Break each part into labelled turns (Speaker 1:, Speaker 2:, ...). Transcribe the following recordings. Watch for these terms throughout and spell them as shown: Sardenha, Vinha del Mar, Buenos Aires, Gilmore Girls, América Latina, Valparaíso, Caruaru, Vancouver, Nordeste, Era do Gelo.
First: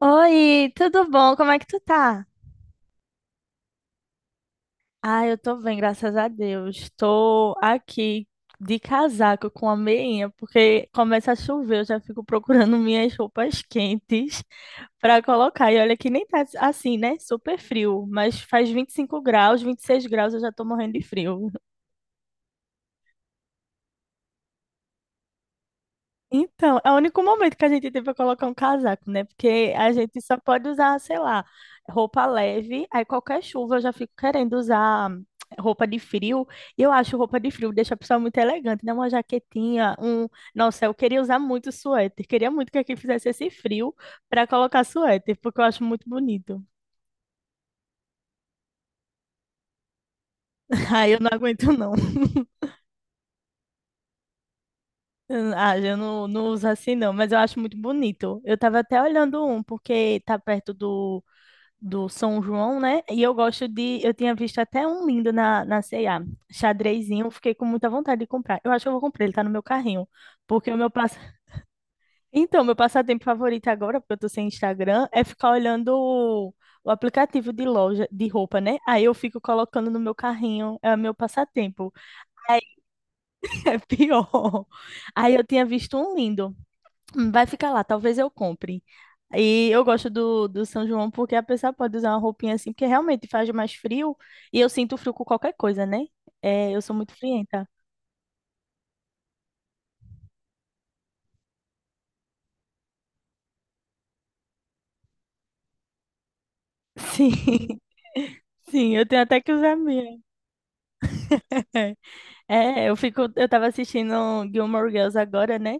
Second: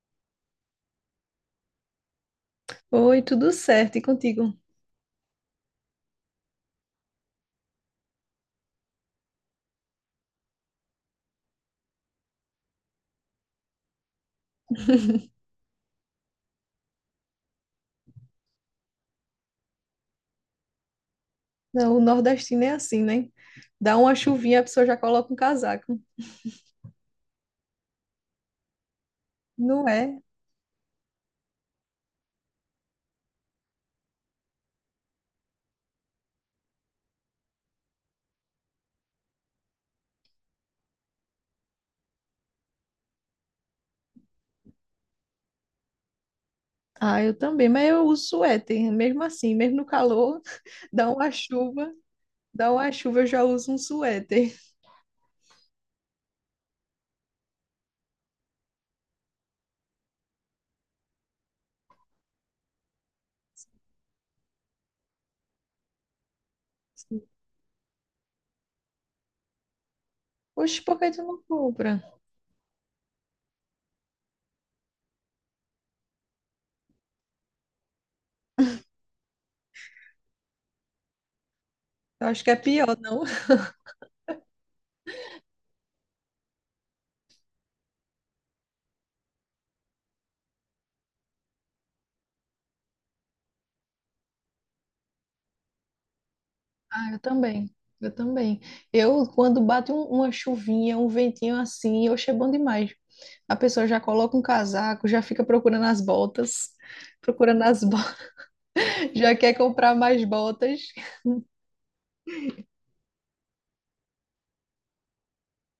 Speaker 1: Oi, tudo bom? Como é que tu tá?
Speaker 2: Oi, tudo certo, e contigo?
Speaker 1: Ah, eu tô bem, graças a Deus. Tô aqui de casaco com a meinha, porque começa a chover, eu já fico procurando minhas roupas quentes pra colocar. E olha que nem tá assim, né? Super frio, mas faz 25 graus, 26 graus, eu já tô morrendo de frio.
Speaker 2: Não, o nordestino é assim, né? Dá uma chuvinha, a pessoa já coloca um casaco.
Speaker 1: Então, é o único momento que a gente tem para colocar um casaco, né? Porque
Speaker 2: Não
Speaker 1: a gente
Speaker 2: é?
Speaker 1: só pode usar, sei lá, roupa leve. Aí qualquer chuva eu já fico querendo usar roupa de frio. E eu acho roupa de frio deixa a pessoa muito elegante, né? Uma jaquetinha, um. Nossa, eu queria usar muito suéter. Queria muito que aqui fizesse esse frio para colocar suéter, porque eu acho muito bonito.
Speaker 2: Ah, eu também, mas eu uso suéter, mesmo assim, mesmo no calor, dá
Speaker 1: Aí eu não
Speaker 2: uma
Speaker 1: aguento,
Speaker 2: chuva,
Speaker 1: não.
Speaker 2: dá uma chuva, eu já uso um suéter.
Speaker 1: Ah, eu não uso assim, não, mas eu acho muito bonito. Eu tava até olhando um, porque tá perto do São João, né? E eu gosto de. Eu tinha visto até um lindo na C&A, xadrezinho. Fiquei com muita vontade de comprar. Eu acho que eu vou comprar, ele tá no meu carrinho. Porque o
Speaker 2: Oxe,
Speaker 1: meu
Speaker 2: por que
Speaker 1: passa...
Speaker 2: tu não compra?
Speaker 1: Então, meu passatempo favorito agora, porque eu tô sem Instagram, é ficar olhando o aplicativo de loja de roupa, né? Aí eu fico colocando no meu carrinho, é o meu passatempo.
Speaker 2: Eu acho que é
Speaker 1: Aí
Speaker 2: pior, não?
Speaker 1: é pior. Aí eu tinha visto um lindo. Vai ficar lá, talvez eu compre. E eu gosto do, do São João porque a pessoa pode usar uma roupinha assim, porque realmente faz mais frio e eu sinto frio com qualquer coisa, né? É, eu sou
Speaker 2: Ah,
Speaker 1: muito
Speaker 2: eu
Speaker 1: frienta.
Speaker 2: também. Eu também. Eu, quando bate uma chuvinha, um ventinho assim, oxe, é bom demais. A pessoa já coloca um casaco, já fica procurando as botas, procurando
Speaker 1: Sim,
Speaker 2: as
Speaker 1: sim, eu tenho
Speaker 2: já
Speaker 1: até que
Speaker 2: quer
Speaker 1: usar a
Speaker 2: comprar
Speaker 1: minha.
Speaker 2: mais botas.
Speaker 1: É, eu fico, eu tava assistindo Gilmore Girls agora, né?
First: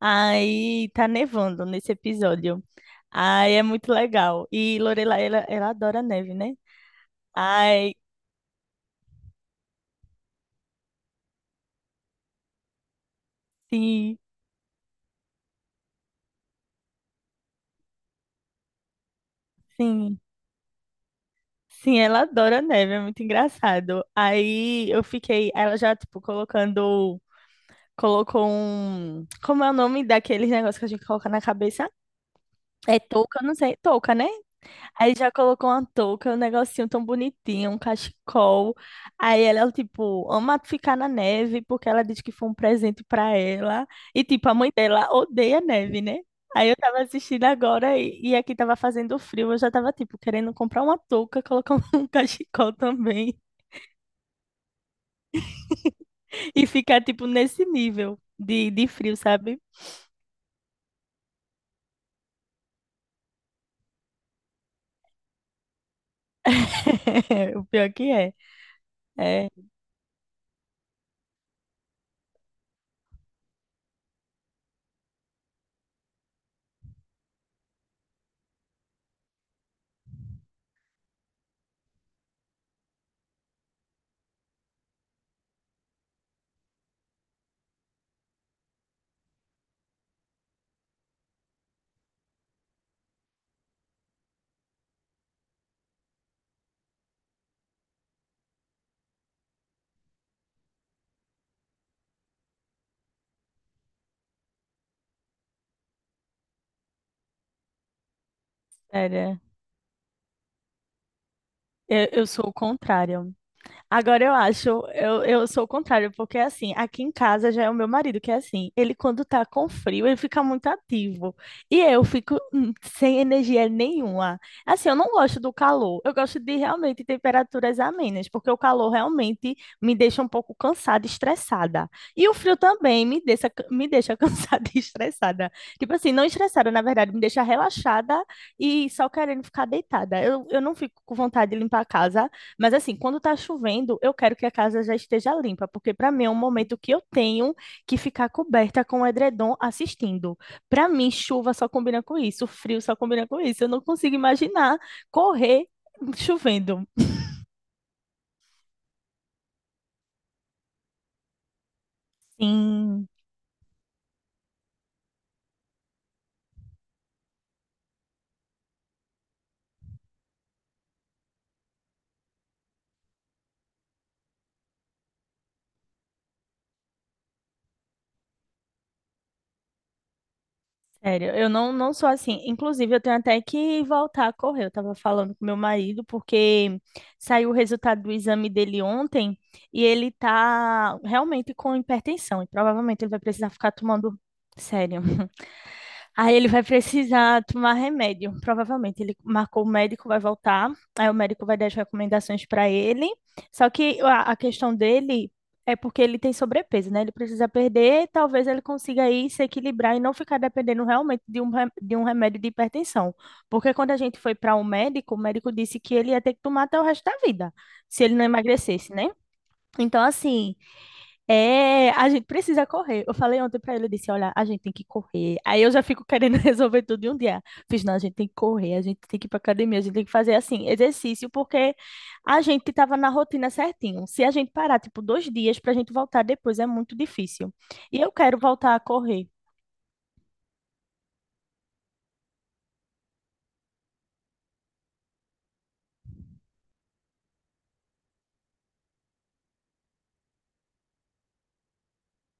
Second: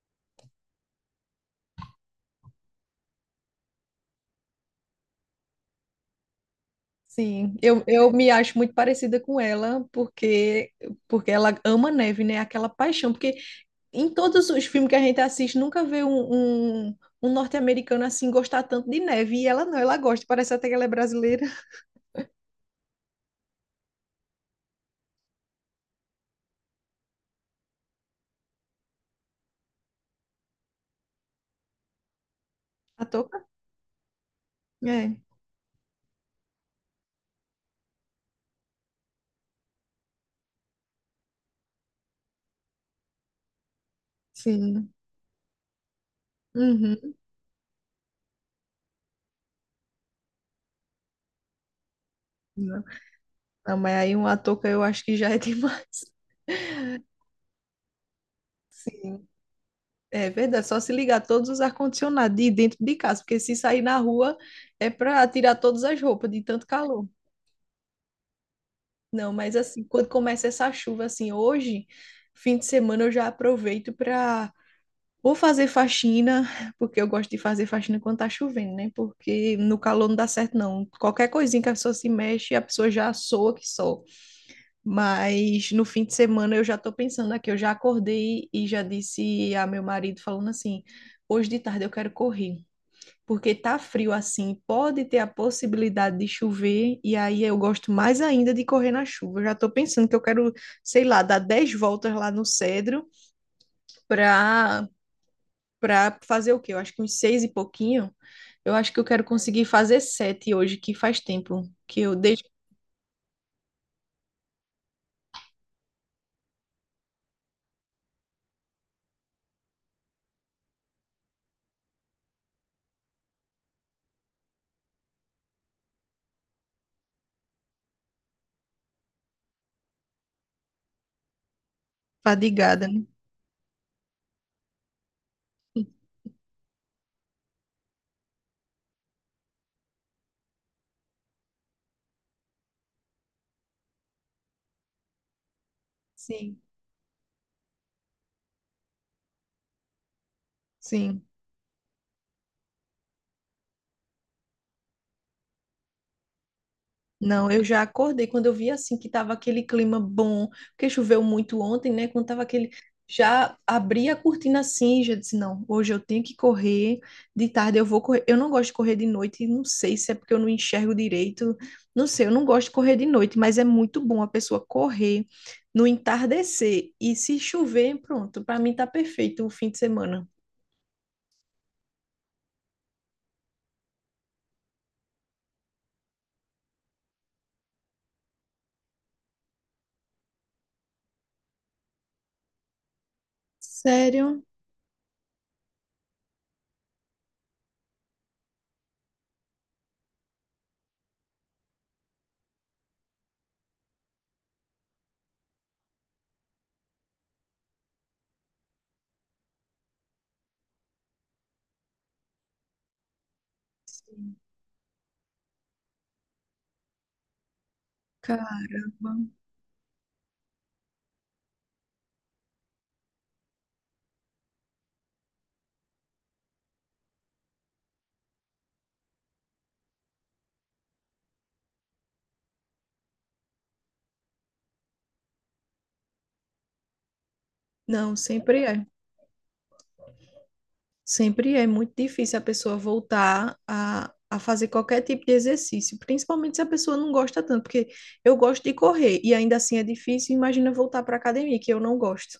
Speaker 1: Aí tá nevando nesse episódio. Aí é muito legal. E Lorelai, ela adora neve, né?
Speaker 2: Sim, eu,
Speaker 1: Ai,
Speaker 2: eu me acho muito parecida com ela, porque ela ama neve, né? Aquela paixão. Porque em
Speaker 1: sim,
Speaker 2: todos os filmes que a gente assiste, nunca vê um norte-americano assim gostar tanto de neve. E ela não, ela
Speaker 1: sim.
Speaker 2: gosta. Parece até que ela é brasileira.
Speaker 1: Sim, ela adora neve, é muito engraçado. Aí eu fiquei, ela já, tipo, colocando, colocou um, como é o nome daqueles negócios que a gente coloca na cabeça? É
Speaker 2: A touca?
Speaker 1: touca, não sei, touca, né? Aí
Speaker 2: É,
Speaker 1: já colocou uma touca, um negocinho tão bonitinho, um cachecol. Aí ela, tipo, ama ficar na neve, porque ela diz que foi um presente pra ela. E, tipo, a mãe
Speaker 2: sim.
Speaker 1: dela odeia neve, né? Aí eu tava
Speaker 2: Uhum.
Speaker 1: assistindo agora e aqui tava fazendo frio. Eu já tava, tipo, querendo comprar uma touca, colocar um cachecol também.
Speaker 2: Não, mas aí uma touca eu acho que já é demais.
Speaker 1: E ficar, tipo, nesse nível de frio,
Speaker 2: Sim.
Speaker 1: sabe?
Speaker 2: É verdade, só se ligar todos os ar-condicionados de dentro de casa, porque se sair na rua é para tirar todas as roupas de tanto calor.
Speaker 1: O pior que é.
Speaker 2: Não,
Speaker 1: É,
Speaker 2: mas assim, quando começa essa chuva, assim, hoje, fim de semana, eu já aproveito para ou fazer faxina, porque eu gosto de fazer faxina quando tá chovendo, né? Porque no calor não dá certo, não. Qualquer coisinha que a pessoa se mexe, a pessoa já soa que só. Mas no fim de semana eu já tô pensando aqui, eu já acordei e já disse a meu marido falando assim: hoje de tarde eu quero correr. Porque tá frio assim, pode ter a possibilidade de chover, e aí eu gosto mais ainda de correr na chuva. Eu já tô pensando que eu quero, sei lá, dar 10 voltas lá no Cedro para para fazer o quê? Eu acho que uns seis e pouquinho. Eu acho que eu
Speaker 1: sério.
Speaker 2: quero
Speaker 1: É.
Speaker 2: conseguir fazer sete hoje, que faz tempo que
Speaker 1: Eu,
Speaker 2: eu
Speaker 1: eu
Speaker 2: deixo
Speaker 1: sou o contrário. Agora eu acho, eu sou o contrário, porque assim, aqui em casa já é o meu marido que é assim, ele quando tá com frio, ele fica muito ativo. E eu fico sem energia nenhuma. Assim, eu não gosto do calor, eu gosto de realmente temperaturas amenas, porque o calor realmente me deixa um pouco cansada e estressada. E o frio
Speaker 2: fadigada, né?
Speaker 1: também me deixa cansada e estressada. Tipo assim, não estressada, na verdade, me deixa relaxada e só querendo ficar deitada. Eu não fico com vontade de limpar a casa. Mas assim, quando tá chovendo, eu quero que a casa já esteja limpa, porque para mim é um
Speaker 2: Sim,
Speaker 1: momento que eu tenho que ficar coberta com o edredom assistindo. Para mim,
Speaker 2: sim.
Speaker 1: chuva só combina com isso, frio só combina com isso. Eu não consigo imaginar correr chovendo.
Speaker 2: Não, eu já acordei quando eu vi assim que tava aquele clima bom, porque choveu muito ontem, né? Quando tava aquele.
Speaker 1: Sim,
Speaker 2: Já abri a cortina assim, e já disse, não, hoje eu tenho que correr, de tarde eu vou correr. Eu não gosto de correr de noite, e não sei se é porque eu não enxergo direito, não sei, eu não gosto de correr de noite, mas é muito bom a pessoa correr no entardecer e se chover, pronto, para mim tá perfeito o fim de semana.
Speaker 1: sério, eu não sou assim. Inclusive, eu tenho até que voltar a correr. Eu tava falando com meu marido, porque saiu o resultado do exame dele ontem e ele tá realmente com hipertensão e provavelmente ele vai precisar ficar tomando.
Speaker 2: Sério?
Speaker 1: Sério. Aí ele vai precisar tomar remédio. Provavelmente ele marcou o médico, vai voltar. Aí o médico vai dar as recomendações para ele. Só que a questão dele é porque ele tem sobrepeso, né? Ele precisa perder. Talvez ele consiga aí se equilibrar e não ficar dependendo realmente de um remédio de hipertensão. Porque quando a gente foi
Speaker 2: Sim.
Speaker 1: para o médico disse que ele ia ter que tomar até o resto da vida, se ele não
Speaker 2: Caramba.
Speaker 1: emagrecesse, né? Então, assim. É, a gente precisa correr. Eu falei ontem pra ele, eu disse, olha, a gente tem que correr. Aí eu já fico querendo resolver tudo em um dia. Fiz, não, a gente tem que correr, a gente tem que ir pra academia, a gente tem que fazer assim, exercício, porque a gente tava na rotina certinho. Se a gente parar, tipo, 2 dias pra gente voltar depois, é muito difícil. E eu
Speaker 2: Não,
Speaker 1: quero
Speaker 2: sempre
Speaker 1: voltar a
Speaker 2: é.
Speaker 1: correr.
Speaker 2: Sempre é muito difícil a pessoa voltar a fazer qualquer tipo de exercício, principalmente se a pessoa não gosta tanto, porque eu gosto de correr e ainda assim é difícil. Imagina voltar para a academia, que eu não gosto.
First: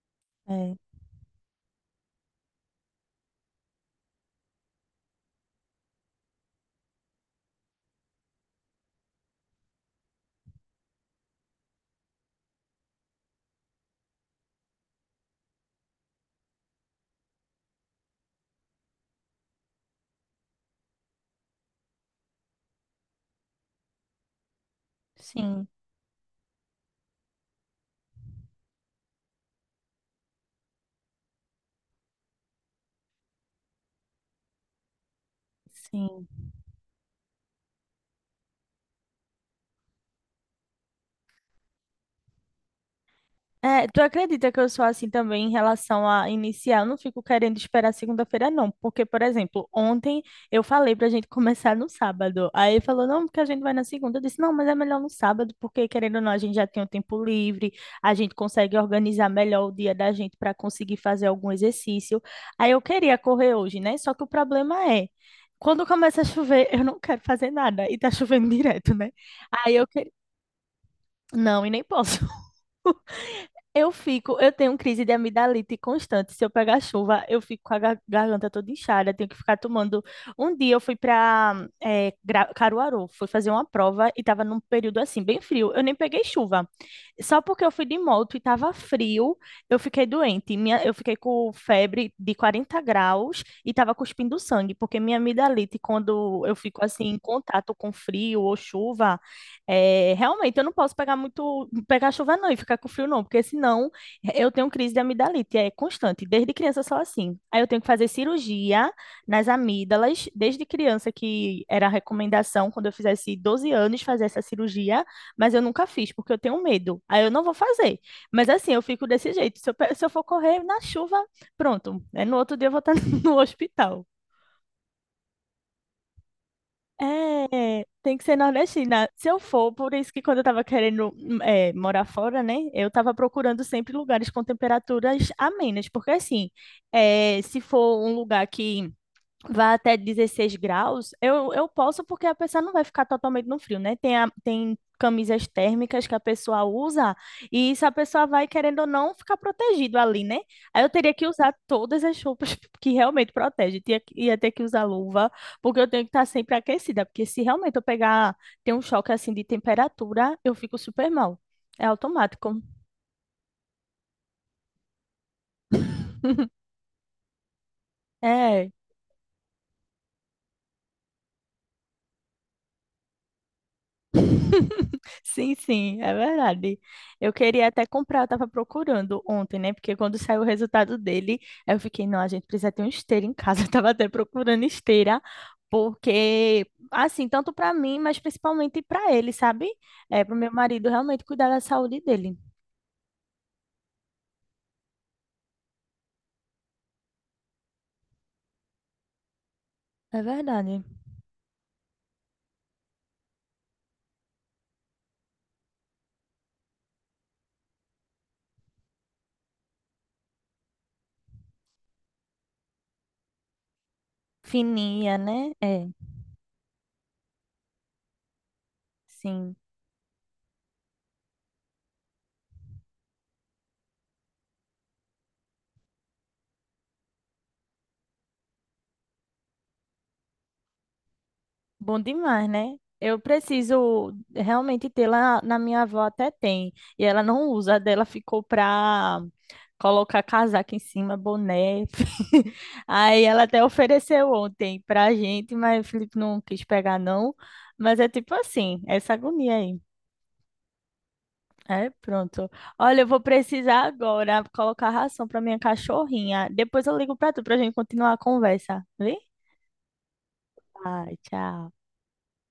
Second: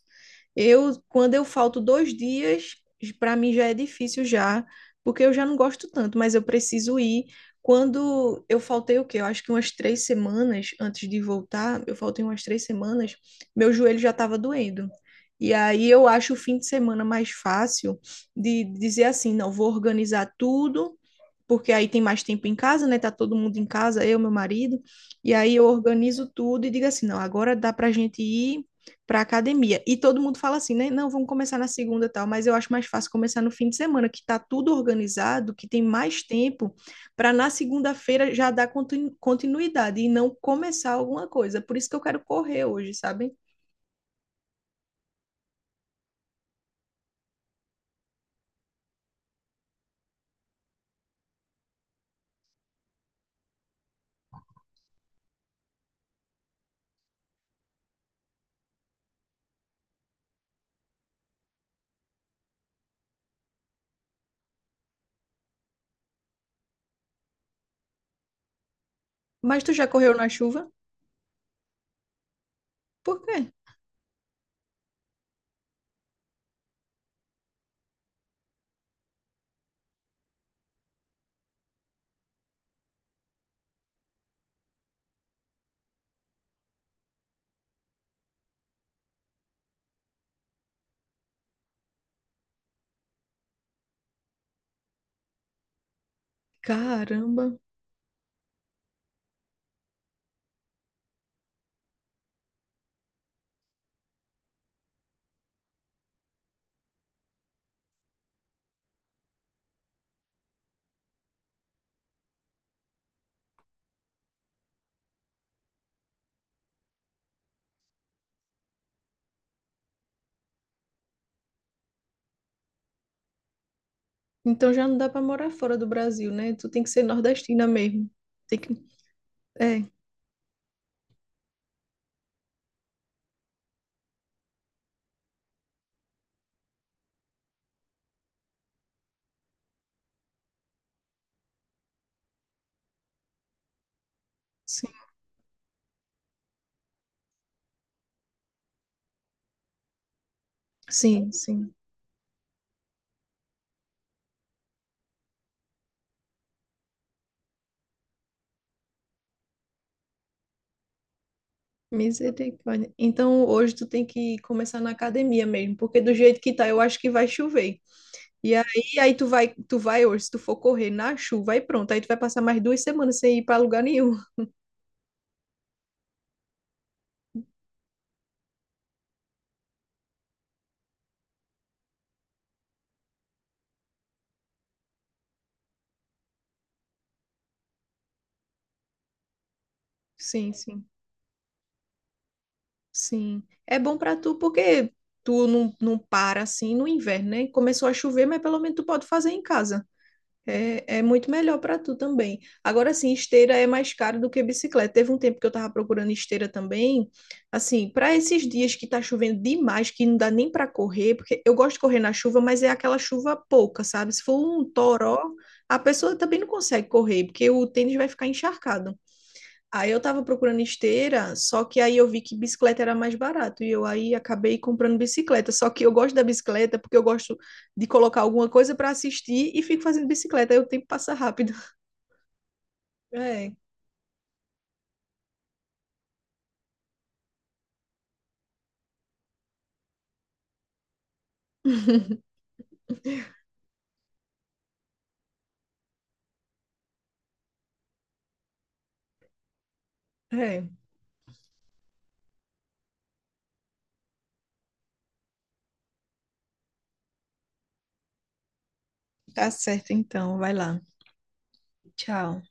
Speaker 1: É,
Speaker 2: Eu, quando eu falto 2 dias, para mim já é difícil já, porque eu já não gosto tanto, mas eu preciso ir. Quando eu faltei o quê? Eu acho que umas 3 semanas antes de voltar, eu faltei umas 3 semanas, meu joelho já estava doendo. E aí eu acho o fim de semana mais fácil de dizer assim, não, vou organizar tudo, porque aí tem mais tempo em casa, né? Tá todo mundo em casa, eu, meu marido, e aí eu
Speaker 1: sim,
Speaker 2: organizo tudo e digo assim, não, agora dá pra gente ir pra academia. E todo mundo fala assim, né? Não, vamos começar na segunda e tal, mas eu acho mais fácil começar no fim de semana, que tá tudo organizado, que tem mais
Speaker 1: sim.
Speaker 2: tempo para na segunda-feira já dar continuidade e não começar alguma coisa. Por isso que eu quero correr hoje, sabe?
Speaker 1: É, tu acredita que eu sou assim também em relação a iniciar? Eu não fico querendo esperar segunda-feira, não. Porque, por exemplo, ontem eu falei pra gente começar no sábado. Aí falou, não, porque a gente vai na segunda. Eu disse, não, mas é melhor no sábado, porque querendo ou não, a gente já tem o tempo livre, a gente consegue organizar melhor o dia da gente para conseguir fazer algum exercício. Aí eu queria correr hoje, né? Só que o problema é, quando começa a chover, eu não quero fazer nada. E tá chovendo direto, né?
Speaker 2: Mas tu
Speaker 1: Aí eu
Speaker 2: já
Speaker 1: queria.
Speaker 2: correu na chuva?
Speaker 1: Não, e nem posso.
Speaker 2: Por quê?
Speaker 1: Eu fico, eu tenho crise de amidalite constante. Se eu pegar chuva, eu fico com a garganta toda inchada, tenho que ficar tomando. Um dia eu fui para Caruaru, fui fazer uma prova e estava num período assim, bem frio. Eu nem peguei chuva. Só porque eu fui de moto e estava frio, eu fiquei doente. Minha, eu fiquei com febre de 40 graus e estava cuspindo sangue, porque minha amidalite, quando eu fico assim em
Speaker 2: Caramba.
Speaker 1: contato com frio ou chuva, é, realmente, eu não posso pegar muito, pegar chuva não e ficar com frio não, porque senão eu tenho crise de amidalite, é constante, desde criança só assim. Aí eu tenho que fazer cirurgia nas amígdalas, desde criança que era a recomendação, quando eu fizesse 12 anos, fazer essa cirurgia, mas eu nunca fiz, porque eu tenho medo. Aí eu não vou fazer. Mas assim, eu fico desse jeito, se eu, se eu for correr na chuva, pronto, é, no outro dia eu vou estar no hospital.
Speaker 2: Então já não dá para morar fora do Brasil, né? Tu tem que ser nordestina
Speaker 1: É,
Speaker 2: mesmo.
Speaker 1: tem que ser
Speaker 2: Tem que...
Speaker 1: nordestina. Se eu for,
Speaker 2: É,
Speaker 1: por isso que quando eu tava querendo morar fora, né? Eu tava procurando sempre lugares com temperaturas amenas, porque assim, é, se for um lugar que vá até 16 graus, eu posso porque a pessoa não vai ficar totalmente no frio, né? Tem, tem
Speaker 2: sim,
Speaker 1: camisas térmicas que a pessoa usa e isso a pessoa vai, querendo ou não, ficar protegido ali, né? Aí eu teria que
Speaker 2: sim,
Speaker 1: usar
Speaker 2: sim.
Speaker 1: todas as roupas que realmente protegem. Tinha, ia ter que usar luva, porque eu tenho que estar sempre aquecida, porque se realmente eu pegar, ter um choque assim de temperatura, eu fico super mal. É automático.
Speaker 2: Misericórdia. Então hoje tu tem que começar na academia mesmo, porque do jeito que tá, eu acho que vai chover. E aí,
Speaker 1: É.
Speaker 2: aí tu vai hoje, se tu for correr na chuva, aí pronto, aí tu vai passar mais 2 semanas sem ir para lugar nenhum.
Speaker 1: Sim, sim, é verdade. Eu queria até comprar, eu tava procurando ontem, né? Porque quando saiu o resultado dele, eu fiquei, não, a gente precisa ter uma esteira em casa. Eu tava até procurando esteira, porque, assim, tanto para mim, mas principalmente para ele, sabe? É, pro meu
Speaker 2: Sim, sim,
Speaker 1: marido realmente cuidar da saúde dele.
Speaker 2: sim. É bom para tu porque tu não, não para assim no inverno, né? Começou a chover, mas pelo menos tu pode fazer em casa.
Speaker 1: É verdade.
Speaker 2: É, é muito melhor para tu também. Agora sim, esteira é mais caro do que bicicleta. Teve um tempo que eu tava procurando esteira também. Assim, para esses dias que tá chovendo demais, que não dá nem para correr, porque eu gosto de correr na chuva, mas é aquela chuva pouca, sabe? Se for um
Speaker 1: Fininha,
Speaker 2: toró,
Speaker 1: né?
Speaker 2: a
Speaker 1: É,
Speaker 2: pessoa também não consegue correr, porque o tênis vai ficar encharcado.
Speaker 1: sim.
Speaker 2: Aí eu tava procurando esteira, só que aí eu vi que bicicleta era mais barato e eu aí acabei comprando bicicleta. Só que eu gosto da bicicleta porque eu gosto de colocar alguma coisa para assistir e fico fazendo bicicleta, aí o tempo passa rápido.
Speaker 1: Bom demais, né? Eu
Speaker 2: É,
Speaker 1: preciso realmente ter lá na minha avó até tem. E ela não usa, a dela ficou pra colocar casaco em cima, boné. Aí ela até ofereceu ontem pra gente, mas o Felipe não quis pegar, não. Mas é tipo assim, essa agonia aí.
Speaker 2: é,
Speaker 1: É, pronto. Olha, eu vou precisar agora colocar ração pra minha cachorrinha. Depois eu ligo pra tu pra gente continuar a conversa, viu?
Speaker 2: tá certo então, vai lá.
Speaker 1: Ai, tchau.
Speaker 2: Tchau.